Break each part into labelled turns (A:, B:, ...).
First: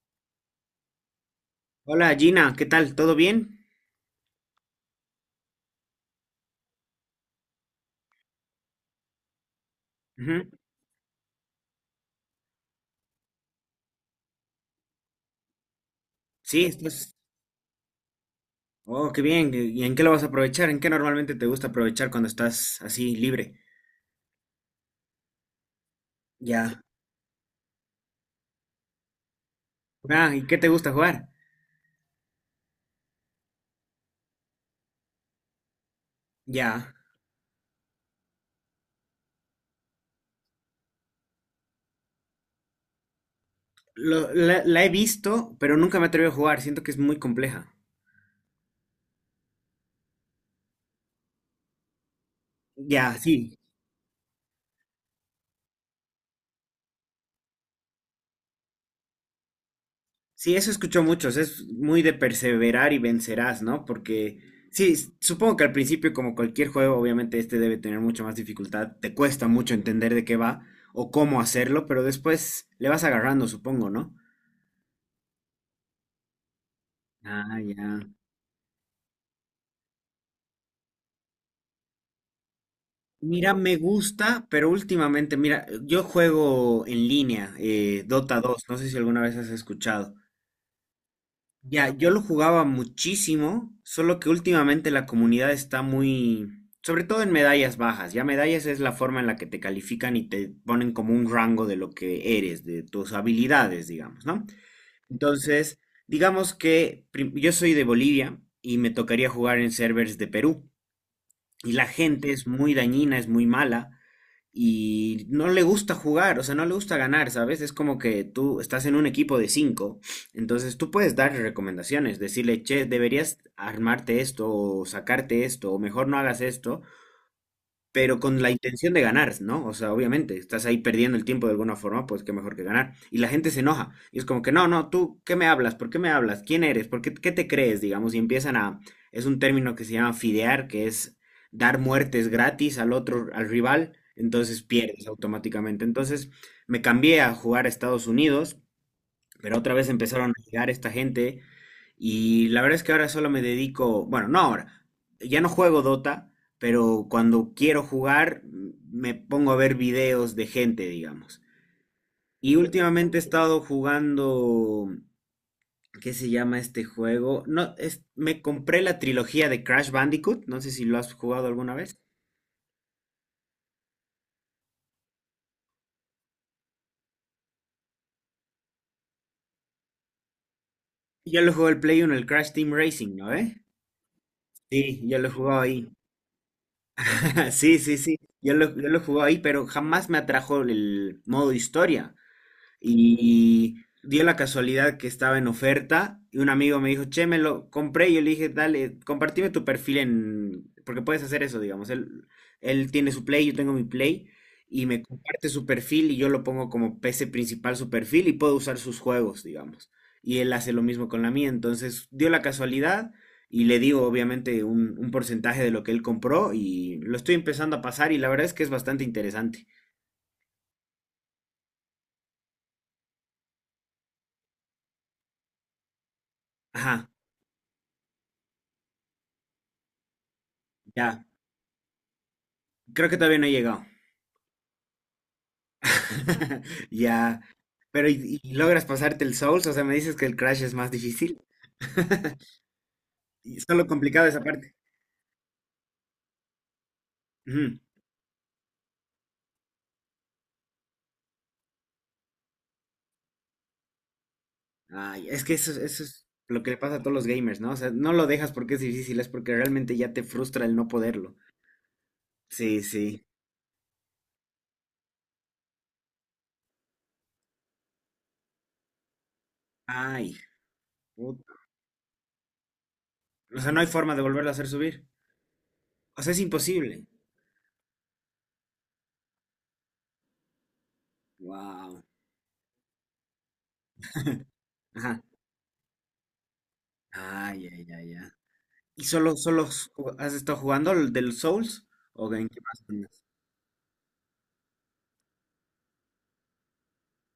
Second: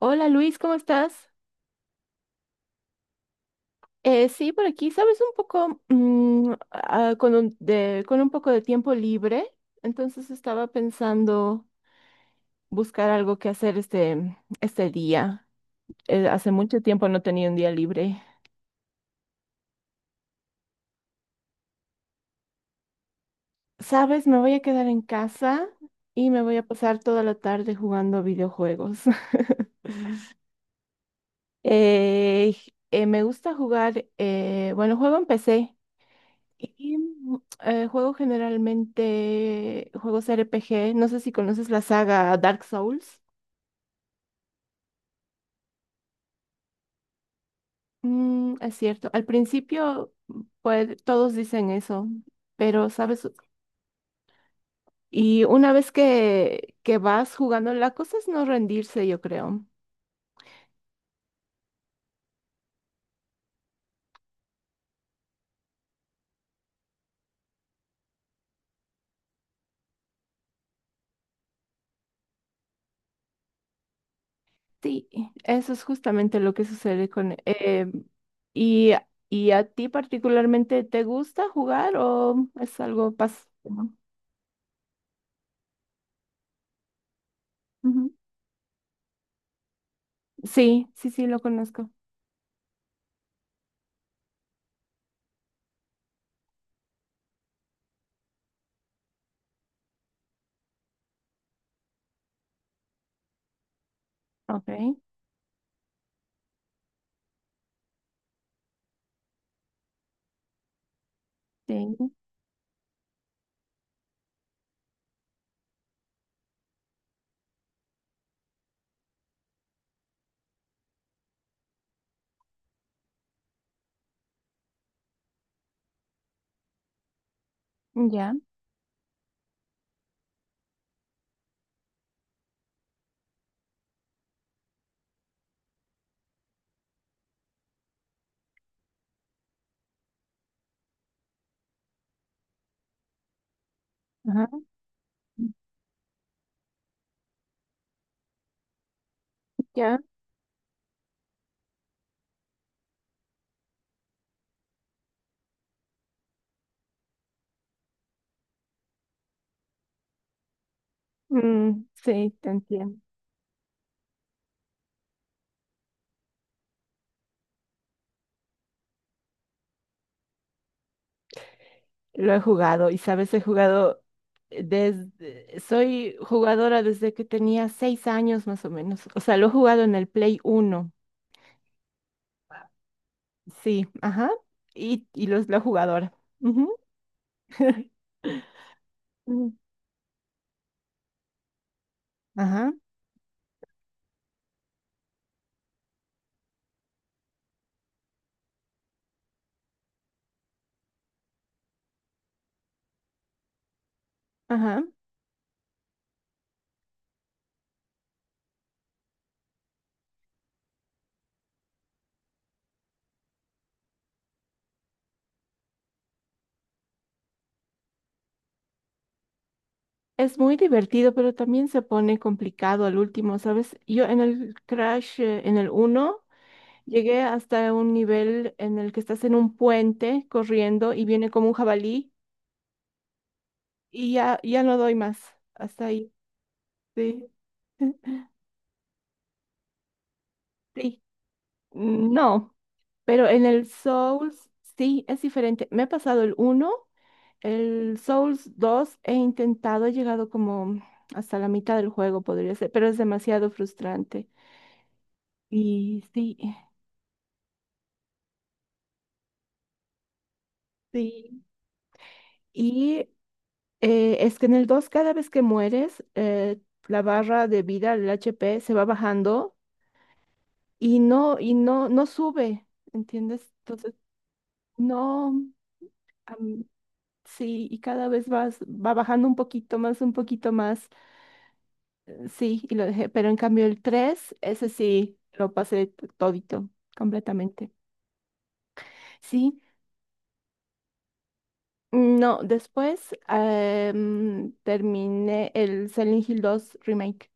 A: Hola Luis, ¿cómo estás?
B: Hola Gina, ¿qué tal? ¿Todo bien?
A: Sí, por aquí, sabes, un poco con con un poco de tiempo libre, entonces
B: Ujú.
A: estaba pensando buscar algo que hacer este día. Hace
B: Sí,
A: mucho tiempo
B: estás.
A: no tenía un día libre.
B: Oh, qué bien. ¿Y en qué lo vas a aprovechar? ¿En qué normalmente te gusta aprovechar cuando estás así libre?
A: Sabes, me voy a quedar en casa y me voy a
B: Ya.
A: pasar toda la tarde jugando videojuegos.
B: Ah, ¿y qué te gusta jugar?
A: Eh, Me gusta jugar, bueno, juego en PC.
B: Ya.
A: Y, mm, Juego generalmente juegos RPG. No sé si conoces la saga Dark Souls.
B: La he visto, pero nunca me atreví a jugar. Siento que es muy compleja.
A: Mm, es cierto. Al principio, pues todos dicen eso, pero
B: Ya,
A: sabes,
B: sí.
A: y una vez que vas jugando, la cosa es no rendirse, yo creo.
B: Sí, eso escucho muchos, es muy de perseverar y vencerás, ¿no? Porque sí, supongo que al principio, como cualquier juego, obviamente este debe tener mucha más dificultad, te cuesta mucho entender de qué va o cómo hacerlo, pero después le vas agarrando, supongo, ¿no?
A: Sí, eso es justamente lo que sucede con...
B: Ah, ya.
A: y, ¿Y a ti particularmente te gusta jugar o es algo
B: Mira, me
A: pasivo?
B: gusta, pero últimamente, mira, yo juego en línea,
A: Ujú.
B: Dota dos. No sé si alguna vez has escuchado.
A: Sí, sí, sí, lo conozco.
B: Ya, yo lo jugaba muchísimo, solo que últimamente la comunidad está muy, sobre todo en medallas bajas. Ya medallas es la forma en la que te califican y te ponen como un rango de lo que eres, de tus habilidades, digamos, ¿no?
A: Ok.
B: Entonces, digamos que yo soy de Bolivia y me tocaría jugar en servers de Perú y
A: Sí,
B: la gente es muy dañina, es muy mala y no le gusta jugar, o sea, no le gusta ganar, ¿sabes? Es como que tú estás en un equipo de cinco, entonces tú puedes darle recomendaciones, decirle, che, deberías armarte esto o sacarte esto o mejor no hagas esto, pero
A: ya,
B: con la intención de ganar, ¿no? O sea, obviamente, estás ahí perdiendo el tiempo de alguna forma, pues qué mejor que ganar. Y la gente se enoja. Y es como que, no, no, tú, ¿qué me hablas? ¿Por qué me hablas? ¿Quién eres? ¿Por qué, qué te crees? Digamos, y empiezan a. Es un término que se llama fidear, que es dar muertes gratis al otro, al rival,
A: ajá,
B: entonces pierdes automáticamente. Entonces me cambié a jugar a Estados Unidos, pero otra vez
A: ya,
B: empezaron a llegar esta gente y la verdad es que ahora solo me dedico, bueno, no ahora, ya no juego Dota, pero cuando quiero jugar me pongo a ver videos de gente, digamos.
A: mm, sí, te
B: Y
A: entiendo.
B: últimamente he estado jugando, ¿qué se llama este juego? No, es, me compré la trilogía de Crash Bandicoot, no sé si lo has jugado alguna vez.
A: Lo he jugado y sabes, he jugado desde, soy jugadora desde que tenía seis años más o menos. O sea, lo he jugado en el Play uno,
B: Yo lo juego el Play uno, el Crash Team Racing, ¿no? ¿Eh?
A: sí, ajá,
B: Sí, yo lo he
A: la
B: jugado ahí.
A: jugadora. Ujú.
B: Sí, sí, sí. Yo lo jugué ahí,
A: Mm,
B: pero jamás me atrajo el modo historia.
A: ajá,
B: Y dio la casualidad que estaba en oferta y un amigo me dijo, che, me lo compré. Y yo le dije, dale, compartime tu perfil en. Porque puedes hacer eso, digamos. Él tiene su Play, yo tengo mi Play.
A: ajá.
B: Y me comparte su perfil y yo lo pongo como PC principal su perfil y puedo usar sus juegos, digamos. Y él hace lo mismo con la mía. Entonces dio la casualidad y le digo obviamente un porcentaje de lo que él compró y lo estoy empezando a pasar y la verdad es que es bastante interesante.
A: Es muy divertido, pero también se pone complicado al último, ¿sabes? Yo en el Crash, en el uno
B: Ajá,
A: llegué hasta un nivel en el que estás en un puente corriendo y
B: ya.
A: viene como un jabalí
B: Creo que todavía no he llegado.
A: y ya, ya no doy más. Hasta ahí. Sí.
B: Ya. Pero ¿y logras pasarte el Souls? O sea, me dices que el Crash es más
A: Sí.
B: difícil.
A: No. Pero en
B: Y
A: el
B: solo complicado esa
A: Souls
B: parte.
A: sí es diferente. Me he pasado el uno,
B: Ujú.
A: el Souls 2 he intentado, he llegado como hasta la mitad del juego, podría ser, pero es demasiado frustrante.
B: Ay, es que eso,
A: Y
B: eso es
A: sí,
B: lo que le pasa a todos los gamers, ¿no? O sea, no lo dejas porque es difícil, es porque realmente ya te frustra el no poderlo.
A: sí.
B: Sí,
A: Y
B: sí.
A: Es que en el 2 cada vez que mueres, la barra de vida, el HP, se va bajando
B: Ay, puta.
A: y no, no sube, ¿entiendes?
B: O sea, no hay
A: Entonces,
B: forma de volverlo a hacer subir.
A: no,
B: O sea, es
A: am,
B: imposible.
A: sí, y cada vez va bajando un poquito más,
B: Wow.
A: sí, y lo dejé, pero en cambio el 3 ese sí,
B: Ajá.
A: todito,
B: Ay,
A: completamente.
B: ya, ya, ya. ¿Y solo,
A: Sí,
B: solo has estado jugando al del Souls? ¿O
A: no,
B: en qué más?
A: después terminé el Silent Hill 2 Remake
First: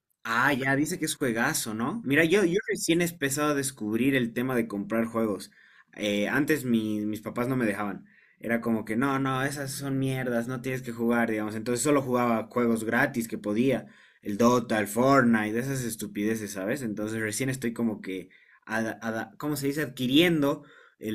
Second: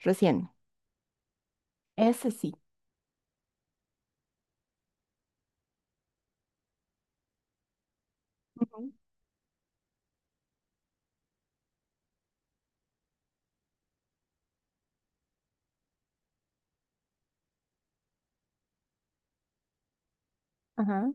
A: recién,
B: Ah, ya, dice que es juegazo, ¿no? Mira,
A: ese
B: yo,
A: sí.
B: yo recién he empezado a descubrir el tema de comprar juegos. Antes mis papás no me dejaban. Era como
A: Ujú.
B: que, no, no, esas son mierdas, no tienes que jugar, digamos. Entonces solo jugaba juegos gratis que podía. El Dota, el Fortnite, esas estupideces, ¿sabes? Entonces recién estoy como que, ¿cómo se dice? Adquiriendo
A: Ajá.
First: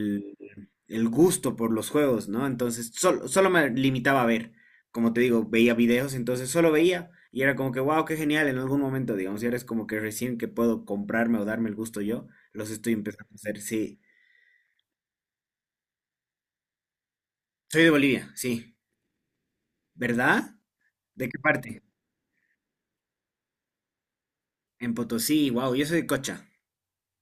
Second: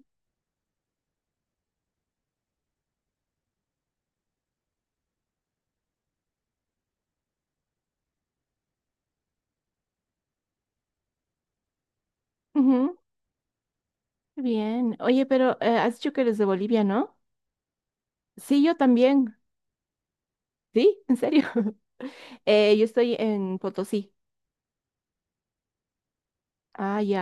B: el gusto por los juegos, ¿no? Entonces solo me limitaba a ver, como te digo, veía videos, entonces solo veía y era como que, wow, qué genial en algún momento, digamos, y ahora es como que recién que puedo comprarme o darme el gusto yo, los estoy
A: Ujú,
B: empezando a hacer, sí.
A: bien. Oye, pero has dicho que eres de Bolivia, ¿no?
B: Soy de Bolivia,
A: Sí, yo
B: sí.
A: también.
B: ¿Verdad?
A: Sí, en
B: ¿De qué
A: serio.
B: parte?
A: Yo estoy en Potosí.
B: En Potosí, wow, yo soy de Cocha.
A: Ah, ya.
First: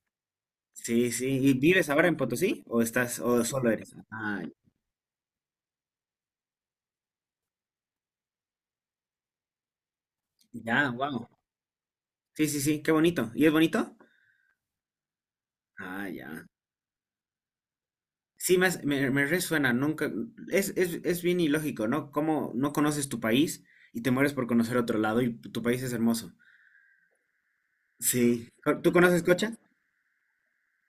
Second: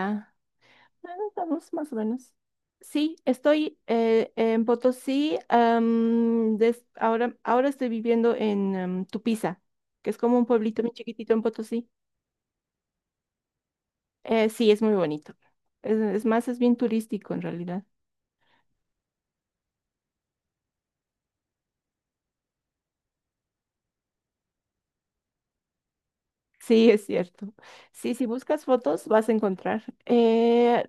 A: Ah,
B: Sí, sí. ¿Y
A: estamos
B: vives
A: más o
B: ahora en
A: menos.
B: Potosí o
A: Sí,
B: estás o solo
A: estoy
B: eres? Ah,
A: en Potosí. Ahora estoy viviendo en Tupiza, que es como un pueblito
B: ya,
A: muy
B: wow.
A: chiquitito en Potosí.
B: Sí, sí, sí, qué bonito. ¿Y es bonito?
A: Sí, es muy bonito.
B: Ah,
A: Es
B: ya.
A: más, es bien turístico en realidad.
B: Sí, me resuena, nunca, es bien ilógico, ¿no? Cómo no conoces tu país y te mueres por conocer otro lado y tu país es hermoso.
A: Sí, es cierto. Sí, si
B: Sí.
A: buscas
B: ¿Tú
A: fotos
B: conoces
A: vas a
B: Cocha?
A: encontrar.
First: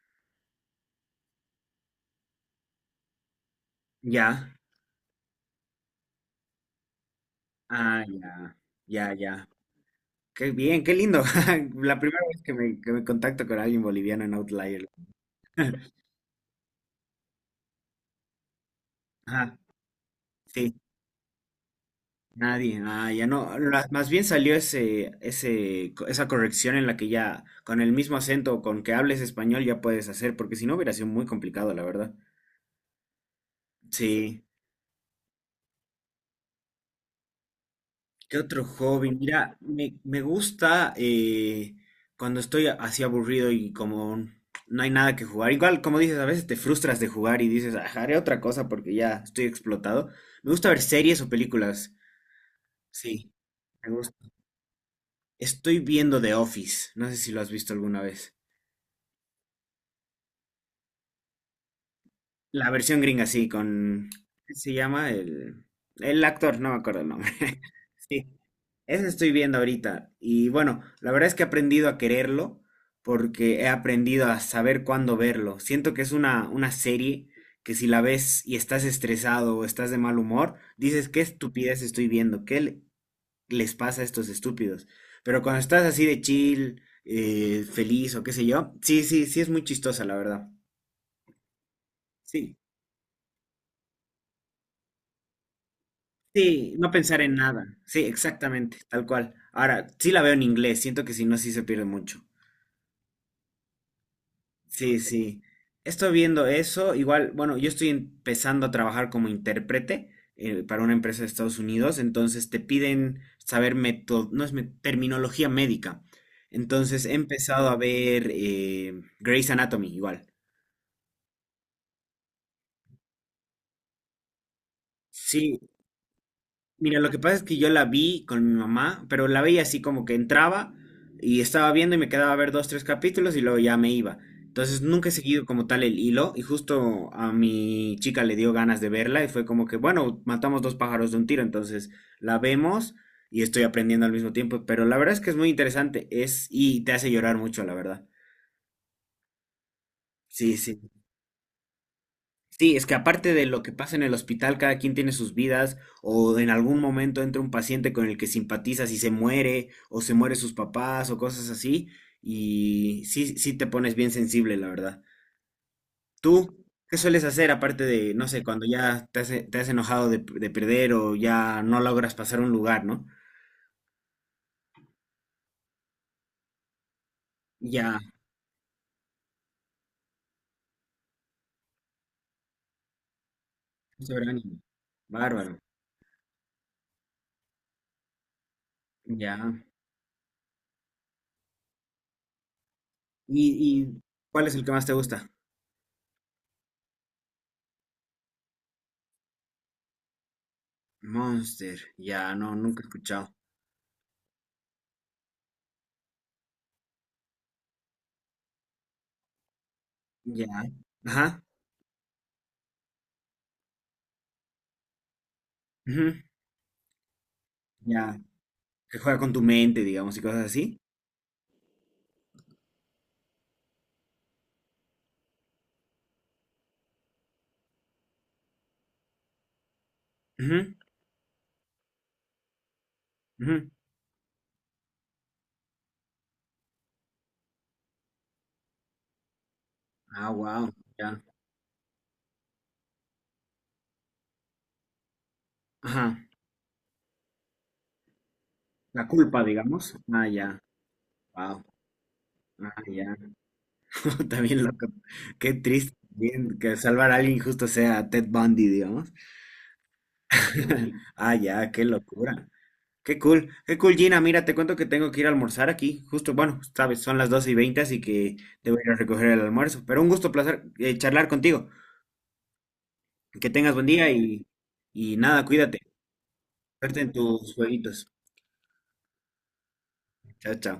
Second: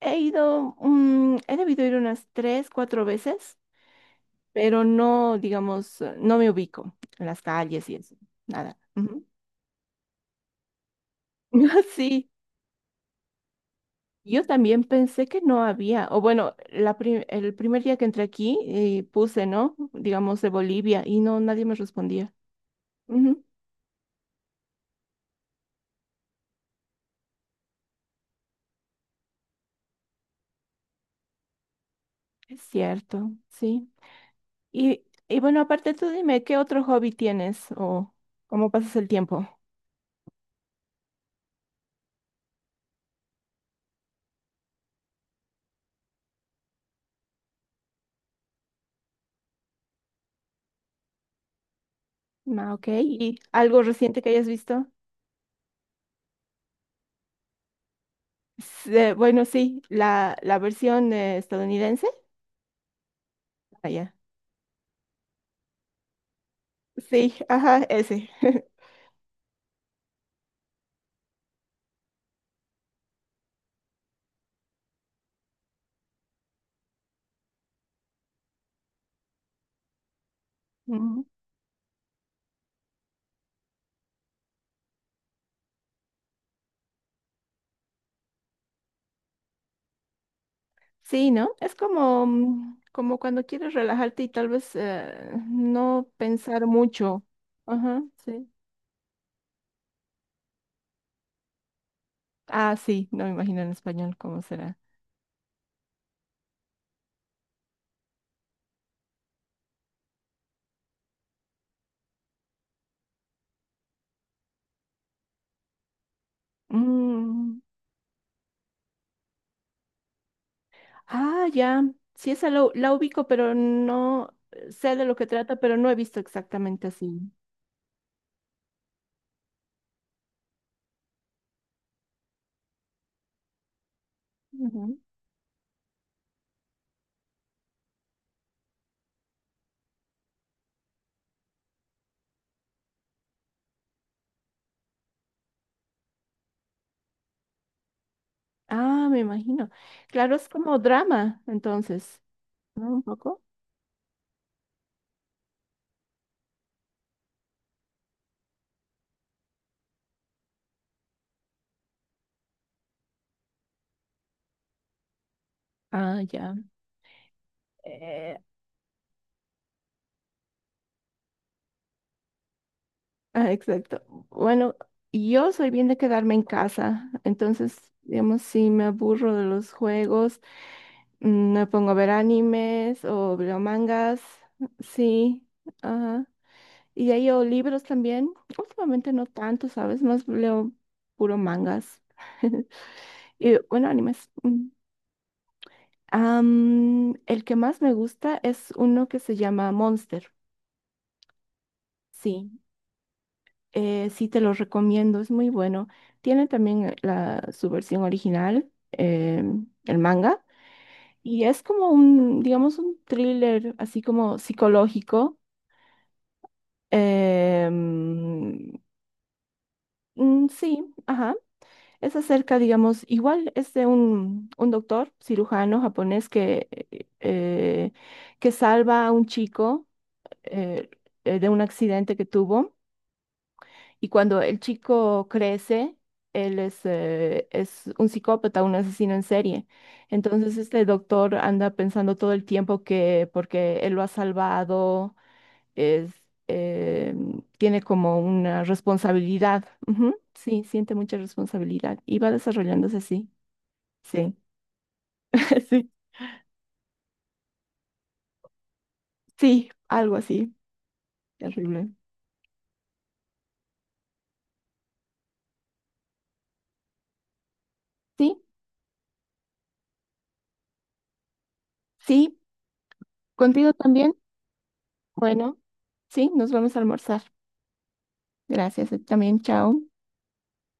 A: He ido, he debido ir unas tres, cuatro veces,
B: Ya.
A: pero no, digamos, no me ubico en las calles y
B: Ah,
A: eso,
B: ya,
A: nada.
B: ya,
A: Ujú.
B: ya. Qué bien, qué lindo. La primera
A: Sí,
B: vez que me contacto con alguien boliviano en
A: yo también
B: Outlier.
A: pensé que no había, o bueno, el primer día que entré aquí puse,
B: Ajá,
A: ¿no? Digamos, de
B: sí,
A: Bolivia y no, nadie me respondía.
B: nadie, ah, ya
A: Ujú,
B: no, más bien salió ese, esa corrección en la que ya con el mismo acento con que hables español ya puedes hacer, porque si no hubiera sido muy complicado, la verdad.
A: es cierto, sí.
B: Sí.
A: Y, y bueno, aparte tú dime, ¿qué otro hobby tienes o
B: ¿Qué otro
A: cómo pasas el
B: hobby?
A: tiempo?
B: Mira, me gusta cuando estoy así aburrido y como no hay nada que jugar. Igual, como dices, a veces te frustras de jugar y dices, "Ah, haré otra cosa porque ya estoy explotado." Me gusta ver series o películas.
A: Ah, ok,
B: Sí,
A: ¿y algo
B: me gusta.
A: reciente que hayas visto?
B: Estoy viendo The Office. No sé si lo has visto alguna vez.
A: Bueno, sí, la versión estadounidense.
B: La versión gringa, sí, con,
A: Allá.
B: ¿qué se llama? El actor, no me acuerdo el nombre.
A: Sí, ajá,
B: Sí,
A: ese.
B: eso estoy viendo ahorita. Y bueno, la verdad es que he aprendido a quererlo porque he aprendido a saber cuándo verlo. Siento que es una serie que si la ves y estás estresado o estás de mal humor, dices, qué
A: Ujú.
B: estupidez estoy viendo, les pasa a estos estúpidos. Pero cuando estás así de chill, feliz o qué sé yo, sí, sí, sí es muy chistosa, la verdad.
A: Sí, ¿no? Es como,
B: Sí.
A: mm, como cuando quieres relajarte y tal vez no pensar
B: Sí, no pensar
A: mucho.
B: en nada.
A: Ajá,
B: Sí,
A: sí.
B: exactamente, tal cual. Ahora, sí la veo en inglés, siento que si no, sí se pierde mucho.
A: Ah, sí, no me imagino en español cómo será.
B: Sí, sí. Estoy viendo eso. Igual, bueno, yo estoy empezando a trabajar como intérprete para una empresa de Estados Unidos, entonces te piden saber meto- no es me- terminología médica. Entonces he
A: Mm,
B: empezado a ver Grey's Anatomy, igual.
A: ah, ya. Sí, esa la ubico, pero no sé de lo que trata,
B: Sí.
A: pero no he visto exactamente
B: Mira, lo que
A: así.
B: pasa es que yo la vi con mi mamá, pero la veía así como que entraba y estaba viendo y me quedaba a ver dos, tres capítulos y luego ya me iba. Entonces
A: Ujú.
B: nunca he seguido como tal el hilo y justo a mi chica le dio ganas de verla y fue como que, bueno, matamos dos pájaros de un tiro, entonces la vemos y estoy aprendiendo al mismo tiempo, pero la verdad es que es muy interesante, es y te hace llorar mucho, la verdad.
A: Ah, me imagino. Claro, es
B: Sí,
A: como
B: sí.
A: drama, entonces,
B: Sí, es
A: ¿no?
B: que
A: Un
B: aparte
A: poco.
B: de lo que pasa en el hospital, cada quien tiene sus vidas, o en algún momento entra un paciente con el que simpatizas y se muere, o se muere sus papás, o cosas así, y sí, sí te pones bien sensible, la verdad.
A: Ah, ya.
B: ¿Tú qué sueles hacer aparte de, no
A: Eh,
B: sé, cuando ya te has enojado de perder o ya no logras pasar un lugar, ¿no?
A: exacto. Bueno, yo soy bien de quedarme en casa, entonces,
B: Ya,
A: digamos, si me aburro de los juegos, me pongo a ver animes o veo mangas,
B: soberanía.
A: sí,
B: Bárbaro.
A: ajá. Y ahí leo libros también. Últimamente no
B: Ya.
A: tanto, ¿sabes? Más leo puro mangas. Y
B: ¿Y,
A: bueno,
B: y
A: animes.
B: cuál es el
A: Mm.
B: que más te gusta?
A: Am, el que más me gusta es uno que se llama Monster.
B: Monster. Ya, no,
A: Sí.
B: nunca he escuchado.
A: Sí, te lo recomiendo, es muy bueno. Tiene también su versión original, el manga,
B: Ya. Ajá.
A: y es como digamos, un thriller así como psicológico. eh,
B: Ya,
A: mm,
B: que juega con tu mente, digamos, y cosas así.
A: sí, ajá. Es acerca, digamos, igual es de un doctor cirujano japonés eh, que salva a un chico
B: Ujú,
A: eh, de un accidente que tuvo.
B: ujú.
A: Y cuando el chico crece, es un psicópata, un asesino en serie.
B: Ah,
A: Entonces
B: wow,
A: este
B: ya.
A: doctor anda pensando todo el tiempo que porque él lo ha salvado,
B: Ajá,
A: es, eh, tiene como una
B: la culpa,
A: responsabilidad.
B: digamos.
A: Ujú,
B: Ah, ya,
A: sí, siente mucha
B: wow.
A: responsabilidad y va
B: Ah,
A: desarrollándose
B: ya.
A: así. Sí,
B: También loco. Qué
A: sí,
B: triste. Bien, que salvar a alguien justo sea Ted Bundy, digamos.
A: sí, algo así.
B: Ah, ya, qué
A: Terrible.
B: locura. Qué cool, Gina. Mira, te cuento que tengo que ir a almorzar aquí. Justo, bueno, sabes, son las 12:20, así que
A: Sí,
B: debo ir a recoger el almuerzo. Pero un gusto, placer charlar contigo.
A: sí,
B: Que
A: contigo
B: tengas buen día
A: también.
B: y nada,
A: Bueno,
B: cuídate.
A: sí, nos vamos a
B: Suerte en
A: almorzar.
B: tus jueguitos.
A: Gracias, también, chao.
B: Chao, chao.